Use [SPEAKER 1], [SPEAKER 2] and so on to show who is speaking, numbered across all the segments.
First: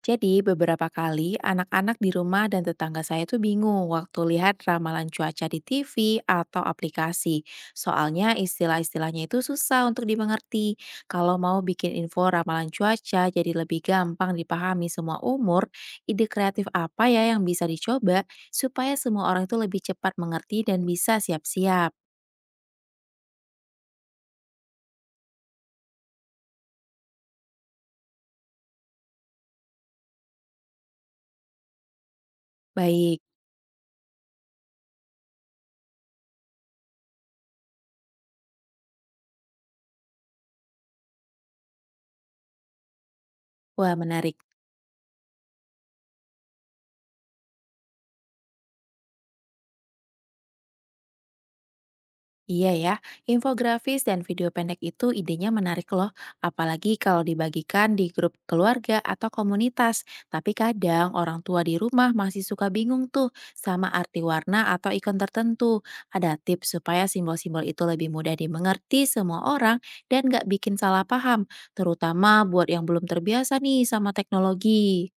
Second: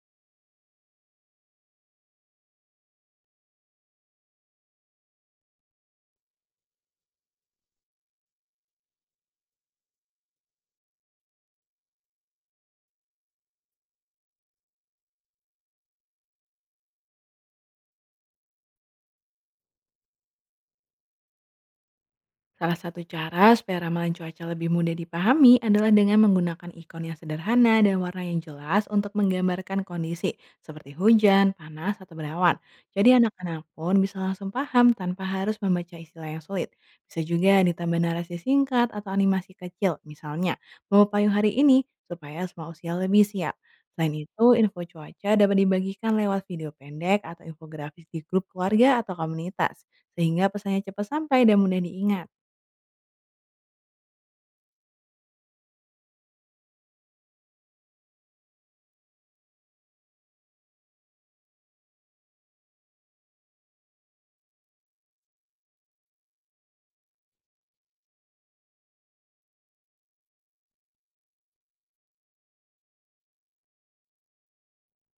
[SPEAKER 1] Jadi beberapa kali anak-anak di rumah dan tetangga saya tuh bingung waktu lihat ramalan cuaca di TV atau aplikasi. Soalnya istilah-istilahnya itu susah untuk dimengerti. Kalau mau bikin info ramalan cuaca jadi lebih gampang dipahami semua umur, ide kreatif apa ya yang bisa dicoba supaya semua orang itu lebih cepat mengerti dan bisa siap-siap.
[SPEAKER 2] Salah satu cara supaya ramalan cuaca lebih mudah dipahami adalah dengan menggunakan ikon yang sederhana dan warna yang jelas untuk menggambarkan kondisi seperti hujan, panas, atau berawan. Jadi
[SPEAKER 1] Baik,
[SPEAKER 2] anak-anak pun bisa langsung paham tanpa harus membaca istilah yang sulit. Bisa juga ditambah narasi singkat atau animasi kecil, misalnya mau payung hari ini supaya semua usia lebih siap.
[SPEAKER 1] wah
[SPEAKER 2] Selain
[SPEAKER 1] menarik.
[SPEAKER 2] itu, info cuaca dapat dibagikan lewat video pendek atau infografis di grup keluarga atau komunitas, sehingga pesannya cepat sampai dan mudah diingat.
[SPEAKER 1] Iya ya, infografis dan video pendek itu idenya menarik loh, apalagi kalau dibagikan di grup keluarga atau komunitas. Tapi kadang orang tua di rumah masih suka bingung tuh sama arti warna atau ikon tertentu. Ada tips supaya simbol-simbol itu lebih mudah dimengerti semua orang dan nggak bikin salah paham, terutama buat yang belum terbiasa nih sama teknologi.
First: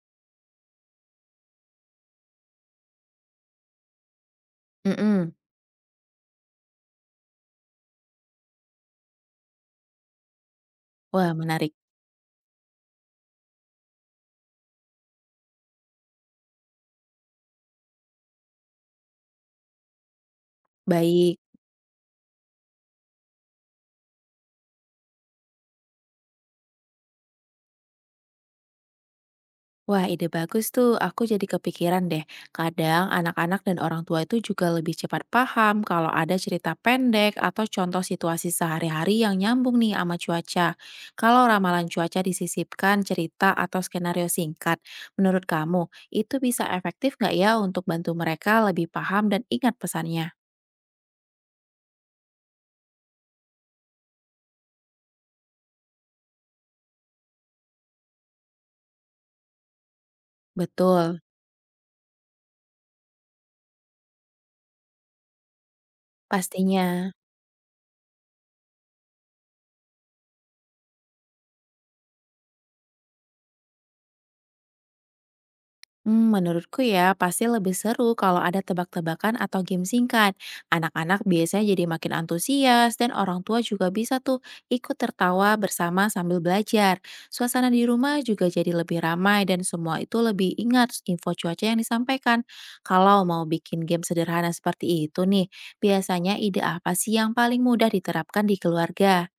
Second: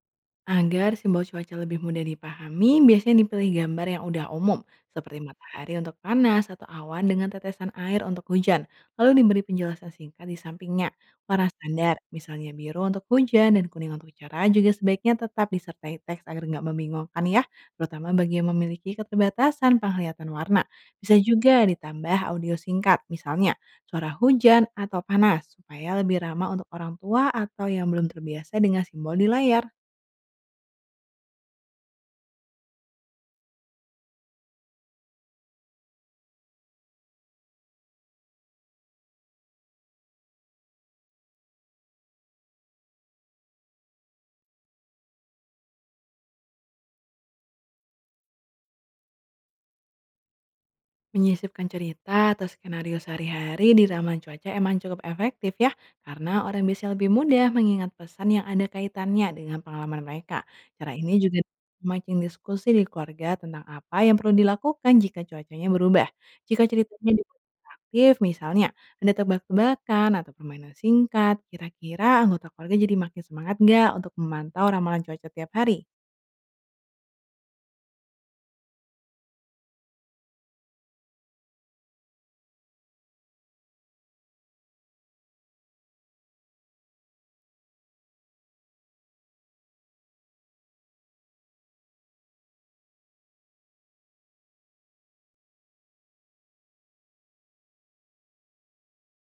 [SPEAKER 2] Agar simbol cuaca lebih mudah dipahami, biasanya dipilih gambar yang udah umum, seperti
[SPEAKER 1] Mm-mm.
[SPEAKER 2] matahari untuk panas atau awan dengan tetesan air untuk hujan, lalu diberi penjelasan singkat di sampingnya.
[SPEAKER 1] Wah
[SPEAKER 2] Warna
[SPEAKER 1] menarik.
[SPEAKER 2] standar, misalnya biru untuk hujan dan kuning untuk cerah juga sebaiknya tetap disertai teks agar nggak membingungkan ya, terutama bagi yang memiliki keterbatasan penglihatan warna. Bisa
[SPEAKER 1] Baik.
[SPEAKER 2] juga ditambah audio singkat, misalnya suara hujan atau panas, supaya lebih ramah untuk orang tua atau yang belum terbiasa dengan simbol di layar.
[SPEAKER 1] Wah, ide bagus tuh. Aku jadi kepikiran deh. Kadang anak-anak dan orang tua itu juga lebih cepat paham kalau ada cerita pendek atau contoh situasi sehari-hari yang nyambung nih sama cuaca. Kalau ramalan cuaca disisipkan cerita atau skenario singkat, menurut kamu itu bisa efektif nggak ya untuk bantu mereka lebih paham dan ingat pesannya?
[SPEAKER 2] Menyisipkan cerita atau skenario sehari-hari di ramalan cuaca emang cukup efektif ya, karena orang bisa lebih mudah mengingat pesan yang ada kaitannya dengan pengalaman mereka. Cara ini
[SPEAKER 1] Betul,
[SPEAKER 2] juga memancing diskusi di keluarga tentang apa yang perlu dilakukan jika cuacanya berubah. Jika ceritanya
[SPEAKER 1] pastinya.
[SPEAKER 2] dibuat aktif, misalnya ada tebak-tebakan atau permainan singkat, kira-kira anggota keluarga jadi makin semangat nggak untuk memantau ramalan cuaca tiap hari?
[SPEAKER 1] Hmm, menurutku ya, pasti lebih seru kalau ada tebak-tebakan atau game singkat. Anak-anak biasanya jadi makin antusias dan orang tua juga bisa tuh ikut tertawa bersama sambil belajar. Suasana di rumah juga jadi lebih ramai dan semua itu lebih ingat info cuaca yang disampaikan. Kalau mau bikin game sederhana seperti itu nih, biasanya ide apa sih yang paling mudah diterapkan di keluarga?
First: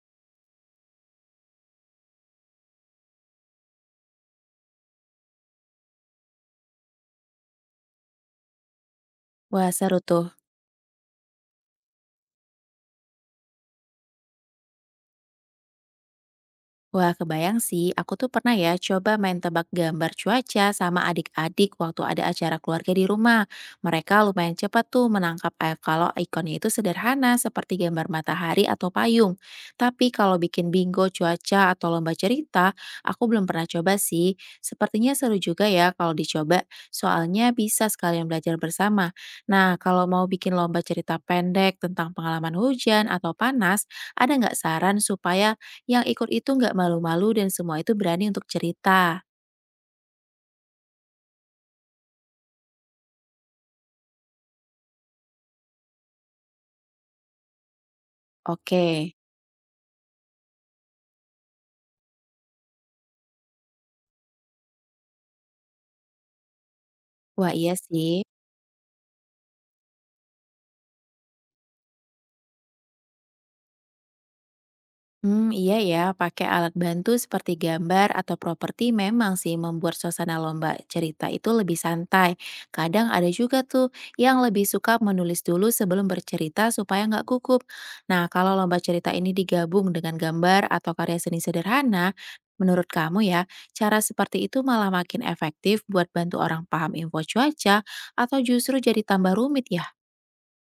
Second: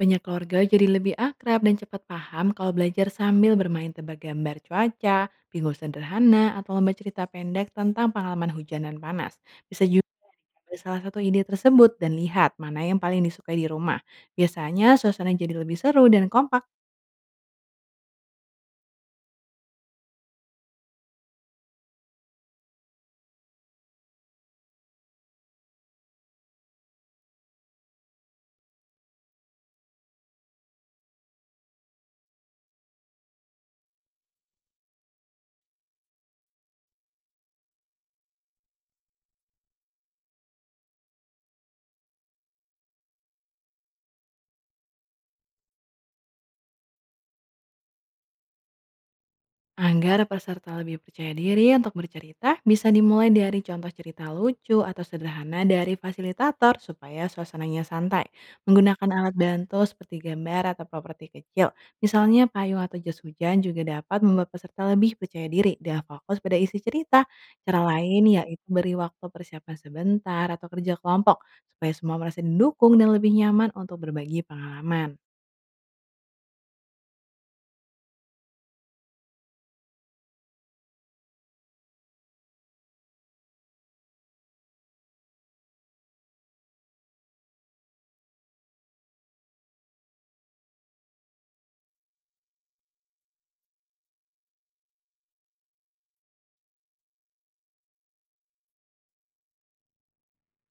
[SPEAKER 2] Banyak keluarga jadi lebih akrab dan cepat paham kalau belajar sambil bermain tebak gambar cuaca, bingo sederhana, atau lomba cerita pendek tentang pengalaman hujan dan panas.
[SPEAKER 1] Wah,
[SPEAKER 2] Bisa
[SPEAKER 1] seru
[SPEAKER 2] juga
[SPEAKER 1] tuh.
[SPEAKER 2] dicoba salah satu ide tersebut dan lihat mana yang paling disukai di rumah. Biasanya suasana jadi lebih seru dan kompak.
[SPEAKER 1] Wah, kebayang sih. Aku tuh pernah ya coba main tebak gambar cuaca sama adik-adik waktu ada acara keluarga di rumah. Mereka lumayan cepat tuh menangkap air kalau ikonnya itu sederhana seperti gambar matahari atau payung. Tapi kalau bikin bingo cuaca atau lomba cerita, aku belum pernah coba sih. Sepertinya seru juga ya kalau dicoba, soalnya bisa sekalian belajar bersama. Nah, kalau mau bikin lomba cerita pendek tentang pengalaman hujan atau panas, ada nggak saran supaya yang ikut itu nggak malu-malu dan semua itu berani untuk cerita.
[SPEAKER 2] Agar peserta lebih percaya diri untuk bercerita, bisa dimulai dari contoh cerita lucu atau sederhana dari fasilitator supaya suasananya santai. Menggunakan
[SPEAKER 1] Oke.
[SPEAKER 2] alat bantu seperti gambar atau properti kecil, misalnya payung atau jas hujan juga dapat membuat peserta lebih percaya diri dan fokus pada isi cerita.
[SPEAKER 1] Wah, iya
[SPEAKER 2] Cara
[SPEAKER 1] sih.
[SPEAKER 2] lain yaitu beri waktu persiapan sebentar atau kerja kelompok supaya semua merasa didukung dan lebih nyaman untuk berbagi pengalaman.
[SPEAKER 1] Hmm, iya ya, pakai alat bantu seperti gambar atau properti memang sih membuat suasana lomba cerita itu lebih santai. Kadang ada juga tuh yang lebih suka menulis dulu sebelum bercerita supaya nggak gugup. Nah, kalau lomba cerita ini digabung dengan gambar atau karya seni sederhana, menurut kamu ya, cara seperti itu malah makin efektif buat bantu orang paham info cuaca atau justru jadi tambah rumit ya?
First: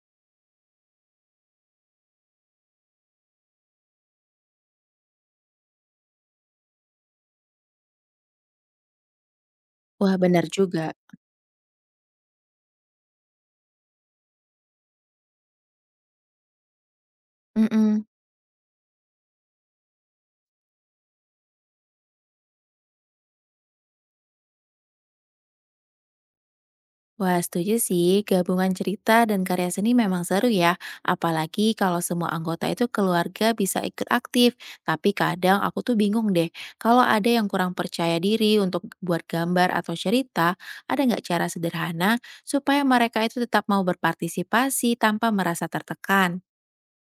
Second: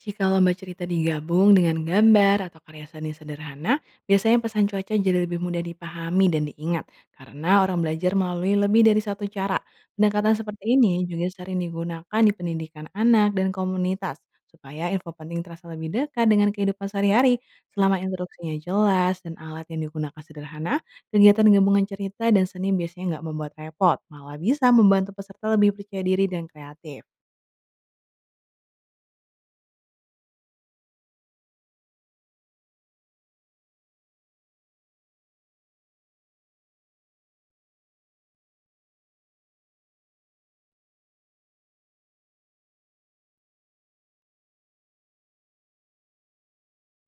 [SPEAKER 2] Jika lomba cerita digabung dengan gambar atau karya seni sederhana, biasanya pesan cuaca jadi lebih mudah dipahami dan diingat karena orang belajar melalui lebih dari satu cara.
[SPEAKER 1] Wah,
[SPEAKER 2] Pendekatan
[SPEAKER 1] benar
[SPEAKER 2] seperti
[SPEAKER 1] juga.
[SPEAKER 2] ini juga sering digunakan di pendidikan anak dan komunitas supaya info penting terasa lebih dekat dengan kehidupan sehari-hari. Selama
[SPEAKER 1] Mm.
[SPEAKER 2] instruksinya jelas dan alat yang digunakan sederhana, kegiatan gabungan cerita dan seni biasanya nggak membuat repot, malah bisa membantu peserta lebih percaya diri dan kreatif.
[SPEAKER 1] Wah, setuju sih. Gabungan cerita dan karya seni memang seru ya. Apalagi kalau semua anggota itu keluarga bisa ikut aktif. Tapi kadang aku tuh bingung deh. Kalau ada yang kurang percaya diri untuk buat gambar atau cerita, ada nggak cara sederhana supaya mereka itu tetap mau berpartisipasi tanpa merasa tertekan?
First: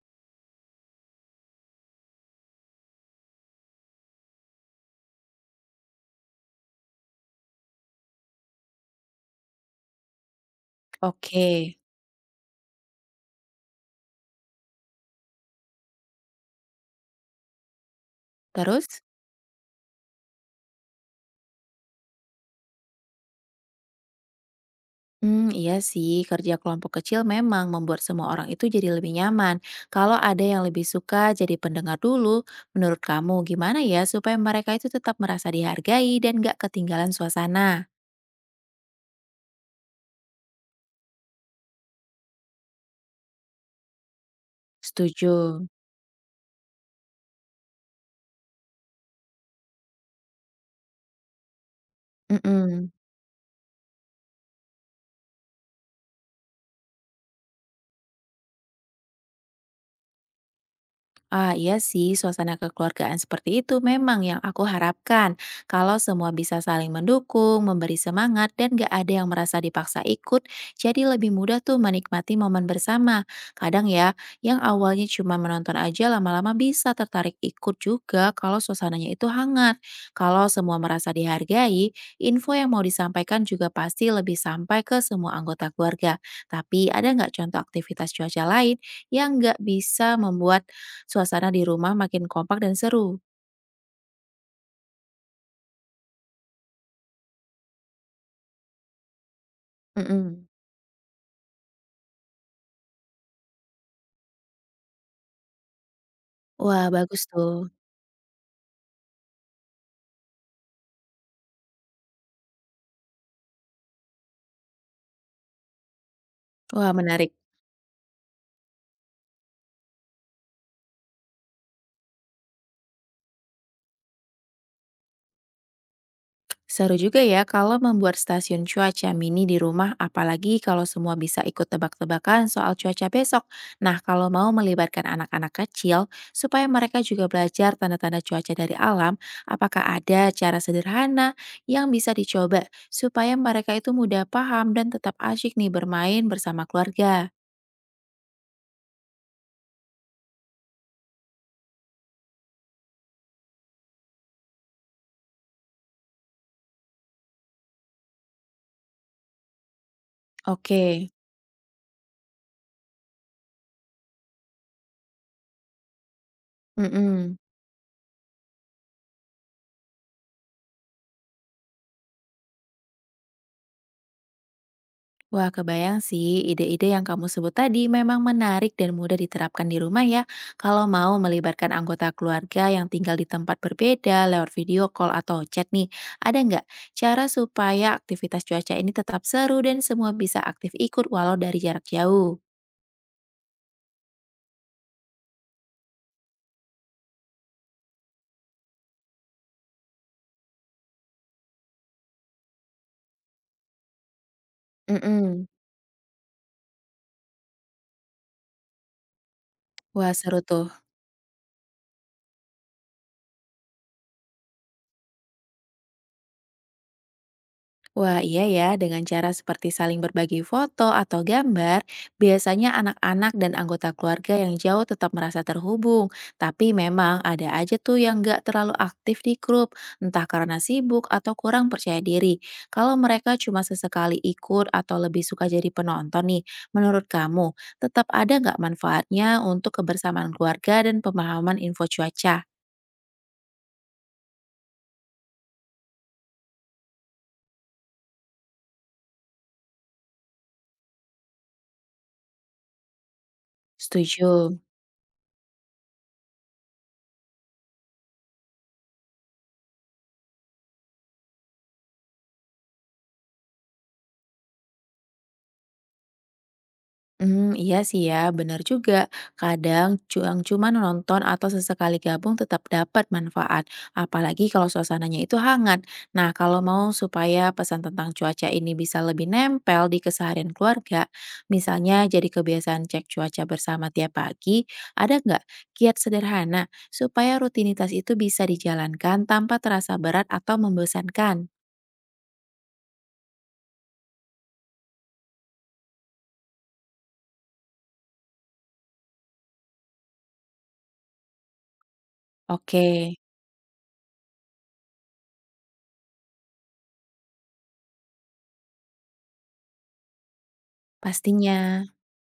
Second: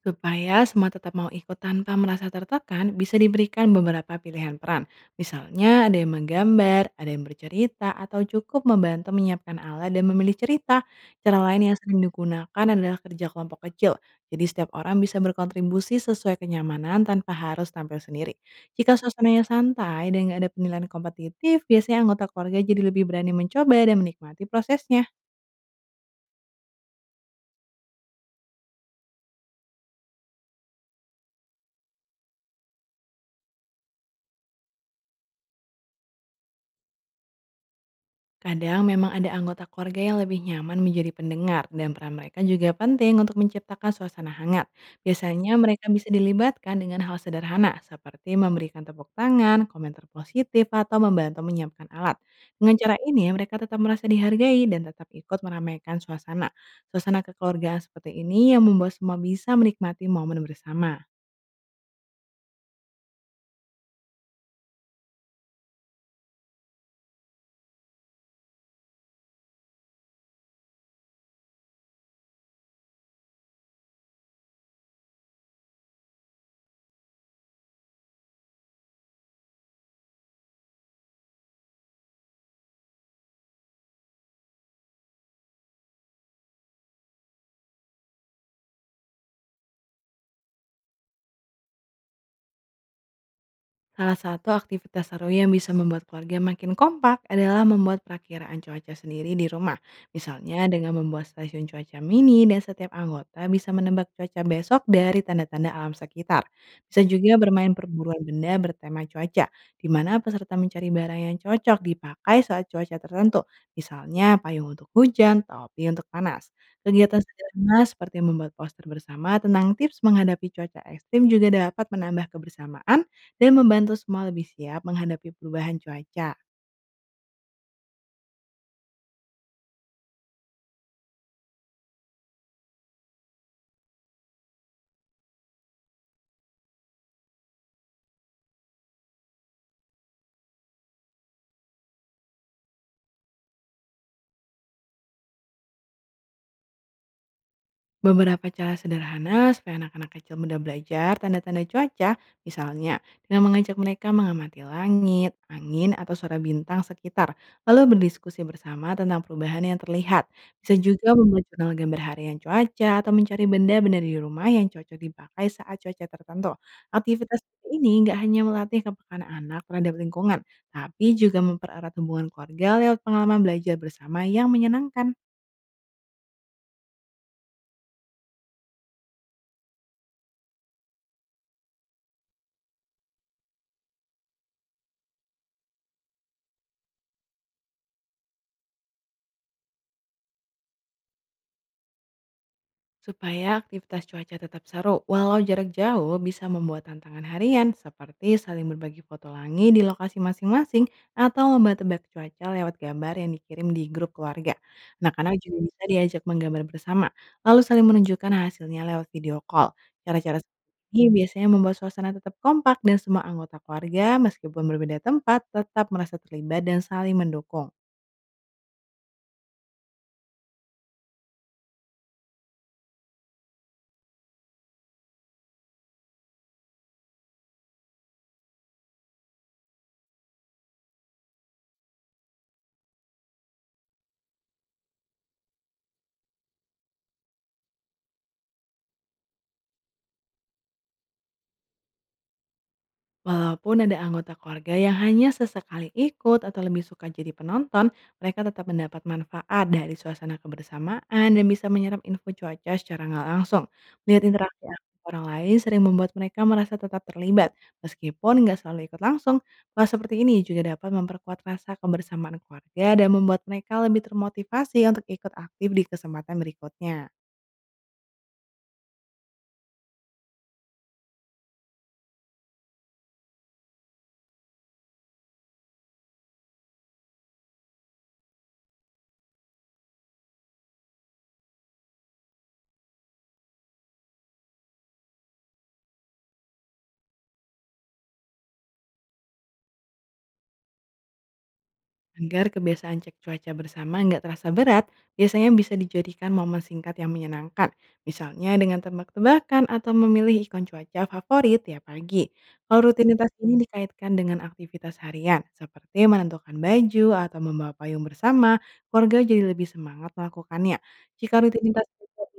[SPEAKER 2] Supaya semua tetap mau ikut tanpa merasa tertekan, bisa diberikan beberapa pilihan peran. Misalnya ada yang menggambar, ada yang bercerita, atau cukup membantu menyiapkan alat dan memilih cerita. Cara
[SPEAKER 1] Oke,
[SPEAKER 2] lain yang sering digunakan adalah kerja kelompok kecil. Jadi setiap orang bisa berkontribusi sesuai kenyamanan tanpa harus tampil sendiri. Jika
[SPEAKER 1] terus?
[SPEAKER 2] suasananya santai dan nggak ada penilaian kompetitif, biasanya anggota keluarga jadi lebih berani mencoba dan menikmati prosesnya.
[SPEAKER 1] Hmm, iya sih, kerja kelompok kecil memang membuat semua orang itu jadi lebih nyaman. Kalau ada yang lebih suka jadi pendengar dulu, menurut kamu gimana ya supaya mereka itu tetap merasa dihargai dan gak ketinggalan suasana?
[SPEAKER 2] Kadang memang ada anggota keluarga yang lebih nyaman menjadi pendengar dan peran mereka juga penting untuk menciptakan suasana hangat.
[SPEAKER 1] Setuju.
[SPEAKER 2] Biasanya mereka bisa dilibatkan dengan hal sederhana seperti memberikan tepuk tangan, komentar positif, atau membantu menyiapkan alat. Dengan
[SPEAKER 1] Mm-mm.
[SPEAKER 2] cara ini mereka tetap merasa dihargai dan tetap ikut meramaikan suasana. Suasana kekeluargaan seperti ini yang membuat semua bisa menikmati momen bersama.
[SPEAKER 1] Ah, iya sih, suasana kekeluargaan seperti itu memang yang aku harapkan. Kalau semua bisa saling mendukung, memberi semangat, dan gak ada yang merasa dipaksa ikut, jadi lebih mudah tuh menikmati momen bersama. Kadang ya, yang awalnya cuma menonton aja lama-lama bisa tertarik ikut juga kalau suasananya itu hangat. Kalau semua merasa dihargai, info yang mau disampaikan juga pasti lebih sampai ke semua anggota keluarga. Tapi ada nggak contoh aktivitas cuaca lain yang nggak bisa membuat suasana di rumah makin kompak dan seru.
[SPEAKER 2] Salah satu aktivitas seru yang bisa membuat keluarga makin kompak adalah membuat perakiraan cuaca sendiri di rumah.
[SPEAKER 1] Mhm.
[SPEAKER 2] Misalnya dengan membuat stasiun cuaca mini dan setiap anggota bisa menebak cuaca besok dari tanda-tanda alam sekitar.
[SPEAKER 1] Wah,
[SPEAKER 2] Bisa
[SPEAKER 1] bagus
[SPEAKER 2] juga
[SPEAKER 1] tuh.
[SPEAKER 2] bermain perburuan benda bertema cuaca, di mana peserta mencari barang yang cocok dipakai saat cuaca tertentu. Misalnya payung untuk hujan, topi untuk panas.
[SPEAKER 1] Wah,
[SPEAKER 2] Kegiatan
[SPEAKER 1] menarik.
[SPEAKER 2] sederhana seperti membuat poster bersama tentang tips menghadapi cuaca ekstrim juga dapat menambah kebersamaan dan membantu semua lebih siap menghadapi perubahan cuaca.
[SPEAKER 1] Seru juga ya kalau membuat stasiun cuaca mini di rumah, apalagi kalau semua bisa ikut tebak-tebakan soal cuaca besok. Nah, kalau mau melibatkan anak-anak kecil supaya mereka juga belajar tanda-tanda cuaca dari alam, apakah ada cara sederhana yang bisa dicoba supaya mereka itu mudah paham dan tetap asyik nih bermain bersama keluarga?
[SPEAKER 2] Beberapa cara sederhana supaya anak-anak kecil mudah belajar tanda-tanda cuaca, misalnya dengan mengajak mereka mengamati langit, angin, atau suara bintang sekitar, lalu berdiskusi bersama tentang perubahan yang terlihat. Bisa
[SPEAKER 1] Oke.
[SPEAKER 2] juga membuat jurnal gambar harian cuaca atau mencari benda-benda di rumah yang cocok dipakai saat cuaca tertentu.
[SPEAKER 1] Mhm.
[SPEAKER 2] Aktivitas seperti ini nggak hanya melatih kepekaan anak terhadap lingkungan, tapi juga mempererat hubungan keluarga lewat pengalaman belajar bersama yang menyenangkan.
[SPEAKER 1] Wah, kebayang sih, ide-ide yang kamu sebut tadi memang menarik dan mudah diterapkan di rumah ya. Kalau mau melibatkan anggota keluarga yang tinggal di tempat berbeda lewat video call atau chat nih, ada nggak cara supaya aktivitas cuaca ini tetap seru dan semua bisa aktif ikut walau dari jarak jauh?
[SPEAKER 2] Supaya aktivitas cuaca tetap seru, walau jarak jauh bisa membuat tantangan harian seperti saling berbagi foto langit di lokasi masing-masing atau lomba tebak cuaca lewat gambar yang dikirim di grup keluarga. Anak-anak
[SPEAKER 1] Mm-mm.
[SPEAKER 2] juga bisa diajak menggambar bersama, lalu saling menunjukkan hasilnya lewat video call.
[SPEAKER 1] Wah, seru
[SPEAKER 2] Cara-cara
[SPEAKER 1] tuh.
[SPEAKER 2] seperti ini biasanya membuat suasana tetap kompak dan semua anggota keluarga meskipun berbeda tempat tetap merasa terlibat dan saling mendukung.
[SPEAKER 1] Wah, iya ya, dengan cara seperti saling berbagi foto atau gambar, biasanya anak-anak dan anggota keluarga yang jauh tetap merasa terhubung. Tapi memang ada aja tuh yang nggak terlalu aktif di grup, entah karena sibuk atau kurang percaya diri. Kalau mereka cuma sesekali ikut atau lebih suka jadi penonton nih, menurut kamu, tetap ada nggak manfaatnya untuk kebersamaan keluarga dan pemahaman info cuaca?
[SPEAKER 2] Walaupun ada anggota keluarga yang hanya sesekali ikut atau lebih suka jadi penonton, mereka tetap mendapat manfaat dari suasana kebersamaan dan bisa menyerap info cuaca secara nggak langsung. Melihat
[SPEAKER 1] Setuju.
[SPEAKER 2] interaksi aktif orang lain sering membuat mereka merasa tetap terlibat, meskipun nggak selalu ikut langsung. Hal seperti ini juga dapat memperkuat rasa kebersamaan keluarga dan membuat mereka lebih termotivasi untuk ikut aktif di kesempatan berikutnya.
[SPEAKER 1] Hmm, iya sih ya, benar juga. Kadang cuma nonton atau sesekali gabung tetap dapat manfaat, apalagi kalau suasananya itu hangat. Nah, kalau mau supaya pesan tentang cuaca ini bisa lebih nempel di keseharian keluarga, misalnya jadi kebiasaan cek cuaca bersama tiap pagi, ada nggak kiat sederhana supaya rutinitas itu bisa dijalankan tanpa terasa berat atau membosankan?
[SPEAKER 2] Agar kebiasaan cek cuaca bersama nggak terasa berat, biasanya bisa dijadikan momen singkat yang menyenangkan. Misalnya dengan tebak-tebakan atau memilih ikon cuaca favorit tiap pagi.
[SPEAKER 1] Oke,
[SPEAKER 2] Kalau rutinitas ini dikaitkan dengan aktivitas harian, seperti menentukan baju atau membawa payung bersama, keluarga jadi lebih semangat melakukannya. Jika
[SPEAKER 1] pastinya.
[SPEAKER 2] rutinitas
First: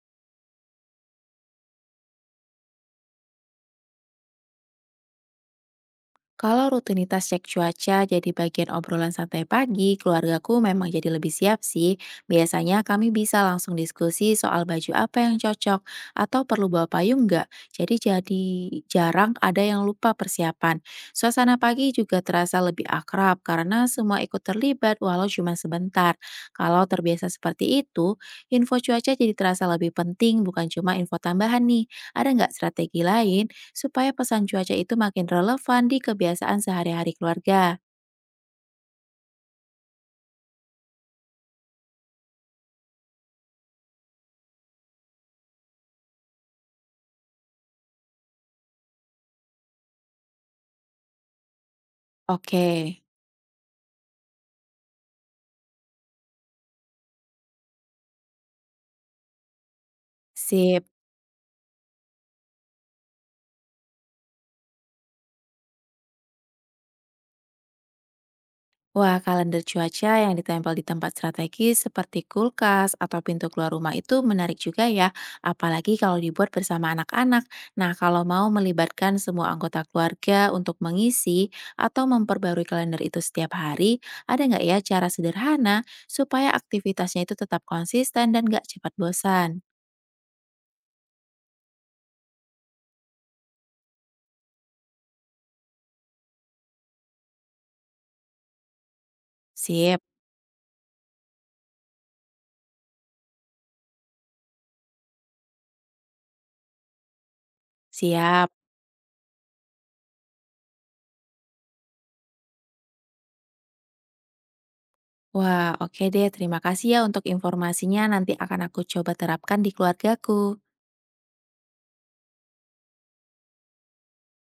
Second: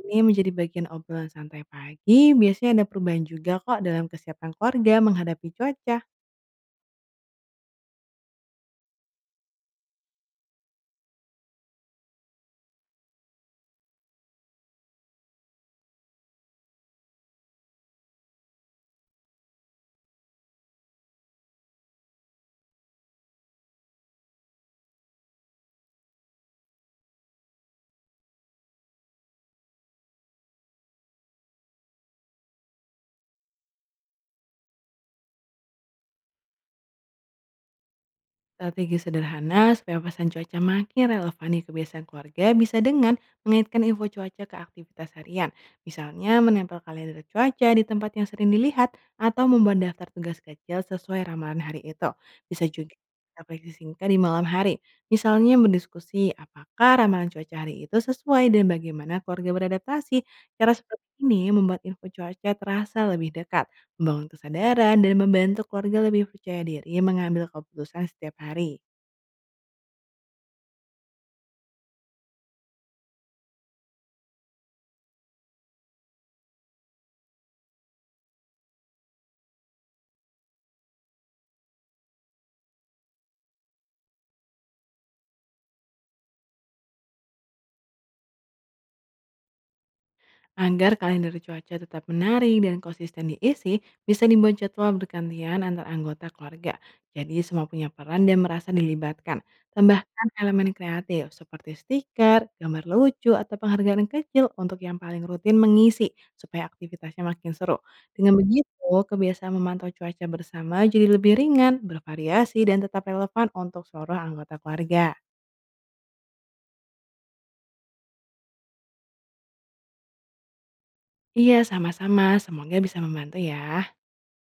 [SPEAKER 2] ini menjadi bagian obrolan santai pagi, biasanya ada perubahan juga kok dalam kesiapan keluarga menghadapi cuaca.
[SPEAKER 1] Kalau rutinitas cek cuaca jadi bagian obrolan santai pagi, keluargaku memang jadi lebih siap sih. Biasanya kami bisa langsung diskusi soal baju apa yang cocok atau perlu bawa payung nggak. Jadi jarang ada yang lupa persiapan. Suasana pagi juga terasa lebih akrab karena semua ikut terlibat walau cuma sebentar. Kalau terbiasa seperti itu, info cuaca jadi terasa lebih penting bukan cuma info tambahan nih. Ada nggak strategi lain supaya pesan cuaca itu makin relevan di kebiasaan sehari-hari keluarga.
[SPEAKER 2] Strategi sederhana supaya pesan cuaca makin relevan di kebiasaan keluarga bisa dengan mengaitkan info cuaca ke aktivitas harian. Misalnya menempel kalender cuaca di tempat yang sering dilihat atau membuat daftar tugas kecil sesuai ramalan hari itu. Bisa
[SPEAKER 1] Oke,
[SPEAKER 2] juga refleksi singkat di malam hari. Misalnya berdiskusi apakah ramalan cuaca hari itu sesuai dan bagaimana keluarga beradaptasi. Cara
[SPEAKER 1] sip.
[SPEAKER 2] seperti ini membuat info cuaca terasa lebih dekat, membangun kesadaran, dan membantu keluarga lebih percaya diri mengambil keputusan setiap hari.
[SPEAKER 1] Wah, kalender cuaca yang ditempel di tempat strategis seperti kulkas atau pintu keluar rumah itu menarik juga ya, apalagi kalau dibuat bersama anak-anak. Nah, kalau mau melibatkan semua anggota keluarga untuk mengisi atau memperbarui kalender itu setiap hari, ada nggak ya cara sederhana supaya aktivitasnya itu tetap konsisten dan nggak cepat bosan?
[SPEAKER 2] Agar kalender cuaca tetap menarik dan konsisten diisi, bisa dibuat jadwal bergantian antar anggota keluarga. Jadi semua punya peran dan merasa dilibatkan.
[SPEAKER 1] Sip,
[SPEAKER 2] Tambahkan elemen kreatif seperti stiker, gambar lucu, atau penghargaan kecil untuk yang paling rutin mengisi supaya aktivitasnya makin seru. Dengan
[SPEAKER 1] siap.
[SPEAKER 2] begitu, kebiasaan memantau cuaca bersama jadi lebih ringan, bervariasi, dan tetap relevan untuk seluruh anggota keluarga.
[SPEAKER 1] Wah, oke deh. Terima kasih ya untuk informasinya. Nanti akan aku coba terapkan di keluargaku.
[SPEAKER 2] Iya, sama-sama. Semoga bisa membantu ya.